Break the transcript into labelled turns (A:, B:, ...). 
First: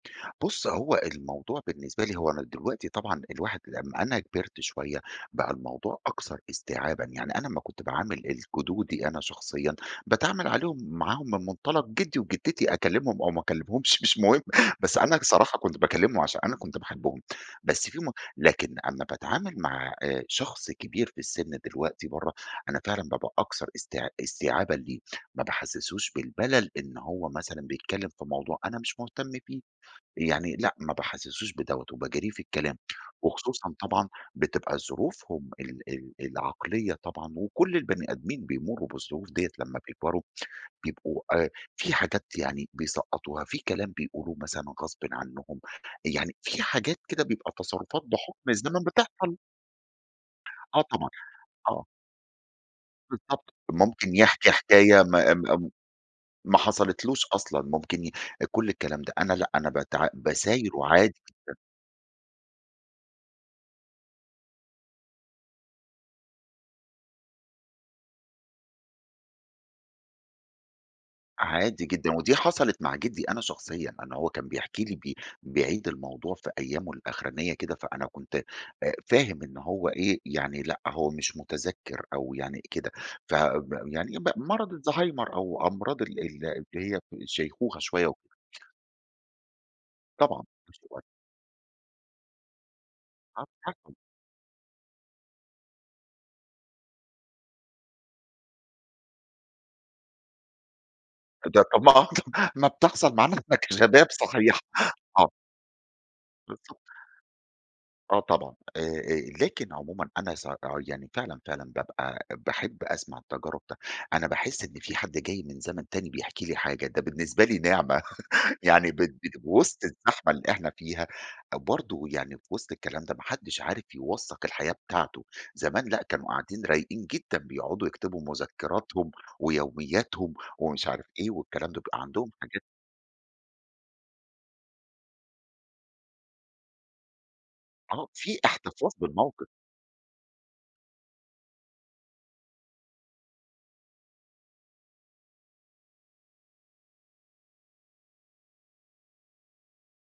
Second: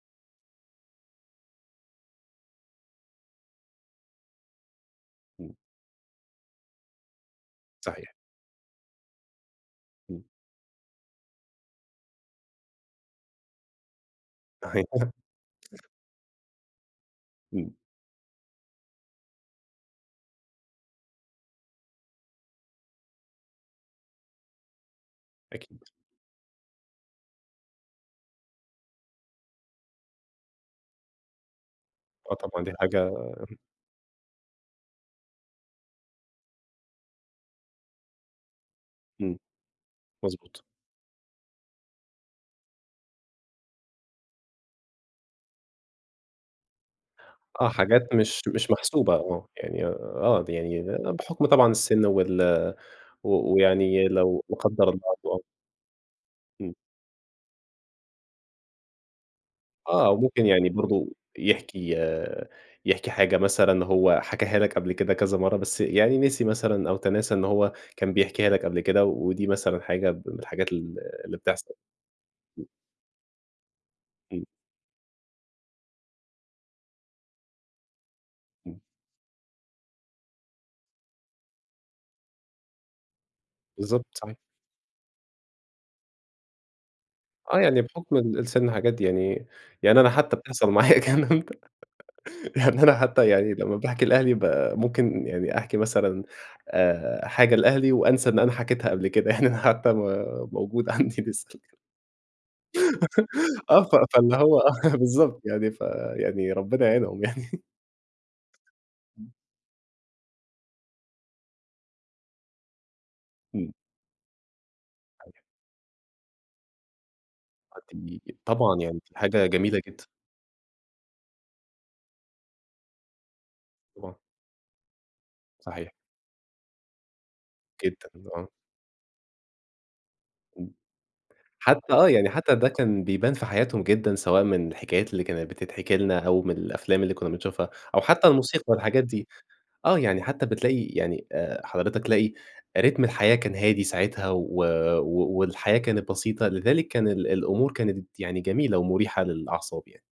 A: بُص، هو الموضوع بالنسبة لي هو أنا دلوقتي طبعًا الواحد لمّا أنا كبرت شوية، بقى
B: إمم.
A: الموضوع أكثر استيعابًا، يعني أنا لمّا كنت
B: صحيح.
A: باعامل الجدودي أنا شخصيًا،
B: إمم.
A: باتعامل عليهم معاهم من منطلق جدي وجدتي، أكلمهم أو ما أكلمهمش مش مهم
B: صحيح.
A: بس أنا صراحة كنت باكلمهم، عشان أنا كنت باحبهم.
B: إمم.
A: بس في م لكن أمّا باتعامل مع آآ، شخص كبير في السن دلوقتي برّه، أنا فعلًا بابقى أكثر است استيعابًا ليه. ما
B: أكيد.
A: باحسسوش بالملل إن هو مثلًا بيتكلم في الموضوع أنا مش مهتم بيه، يعني لأ، ما باحسسوش بدوّة، وباجاريه
B: آه،
A: في
B: طبعًا دي
A: الكلام.
B: حاجة
A: وخصوصًا طبعًا بتبقى ظروفهم ال ال العقلية طبعًا وكل البني آدمين بيمروا بالظروف
B: إمم.
A: ديّة لمّا بيكبروا، آآ،
B: مضبوط.
A: بيبقوا آآ، في حاجات يعني بيسقطوها، في كلام بيقولوه مثلًا غصبًا عنهم، يعني في حاجات كده بيبقى
B: آه،
A: تصرفات
B: حاجات مش
A: بحكم
B: مش
A: الزمن
B: محسوبة
A: بتحصل.
B: آه، يعني آه،
A: آه،
B: يعني
A: طبعًا،
B: بحكم طبعًا
A: آه.
B: السن وال
A: بالضبط.
B: و ويعني
A: ممكن
B: لو
A: يحكي
B: لا قدر
A: حكاية م
B: الله [unintelligible]
A: م ما
B: إمم.
A: حصلتلوش أصلًا، ممكن ي كل الكلام ده. أنا لأ، أنا بتع
B: آه، وممكن يعني
A: باساير
B: برضه
A: وعادي جدًا.
B: يحكي آآ، يحكي حاجة مثلًا هو حكاها لك قبل كده كذا مرة، بس يعني نسي مثلًا أو تناسى إن هو كان بيحكيها لك قبل كده و ودي مثلًا حاجة من الحاجات ال اللي بتحصل.
A: عادي جدًا. ودي حصلت مع جدي أنا شخصيًا، أنا هو
B: إمم.
A: كان بيحكي لي ب بيعيد الموضوع في أيامه الآخرانية كده، فأنا كنت
B: إمم.
A: آآ، فاهم إن هو إيه، يعني لأ، هو مش متذكر أو يعني كده، فب
B: بالضبط،
A: يعني ب
B: صحيح.
A: مرض الزهايمر أو أمراض ال ال اللي هي
B: آه،
A: الشيخوخة
B: يعني
A: شوية و
B: بحكم ال السن حاجات دي يعني، يعني أنا حتى
A: طبعًا،
B: بتحصل
A: مش صغير.
B: معايا [unintelligible] يعني أنا حتى
A: آه،
B: يعني لمّا
A: تحكّم.
B: باحكي لأهلي ب ممكن يعني أحكي مثلًا آآ، حاجة لأهلي وأنسىى إن أنا حكيتها قبل كده. يعني أنا حتى م موجودة عندي لسه.
A: ده [unintelligible] ما آه، طب ما بتحصل معانا إحنا
B: آه، ف
A: كشباب
B: فاللي
A: صحيح
B: هو آه،
A: آه.
B: بالضبط يعني. فيعني
A: بالضبط.
B: ربنا يعينهم يعني.
A: آه طبعًا، آآ، آآ،
B: [unintelligible]
A: لكن عمومًا أنا س يعني فعلًا، فعلًا، بابقى باحب أسمع التجارب
B: إمم.
A: ده. أنا باحس إن في حد جاي
B: [unintelligible]
A: من زمن تاني بيحكي لي حاجة، ده بالنسبة لي نعمة.
B: [unintelligible] طبعًا،
A: يعني ب
B: يعني
A: ب
B: حاجة جميلة
A: وسط
B: جدًا.
A: الزحمة اللي إحنا فيها، برضه يعني في وسط الكلام ده ما حدش عارف
B: طبعًا.
A: يوثق الحياة بتاعته. زمان
B: صحيح.
A: لأ، كانوا قاعدين رايقين جدًا، بيقعدوا
B: جدًا
A: يكتبوا
B: آه.
A: مذكراتهم ويومياتهم
B: امم،
A: ومش عارف إيه، والكلام ده
B: حتى
A: بيبقى
B: آه، يعني
A: عندهم
B: حتى
A: حاجات
B: ده كان بيبان في حياتهم جدًا، سواء من الحكايات اللي كانت بتتحكي لنا، أو من الأفلام اللي كنّا بنشوفها، أو
A: آه،
B: حتى
A: في
B: الموسيقى
A: احتفاظ
B: والحاجات دي.
A: بالموقف.
B: آه، يعني حتى بتلاقي يعني آآ، حضرتك تلاقي رِتم الحياة كان هادي ساعتها و و والحياة كانت بسيطة، لذالك كان ال الأمور كانت يعني جميلة ومريحة للأعصاب يعني.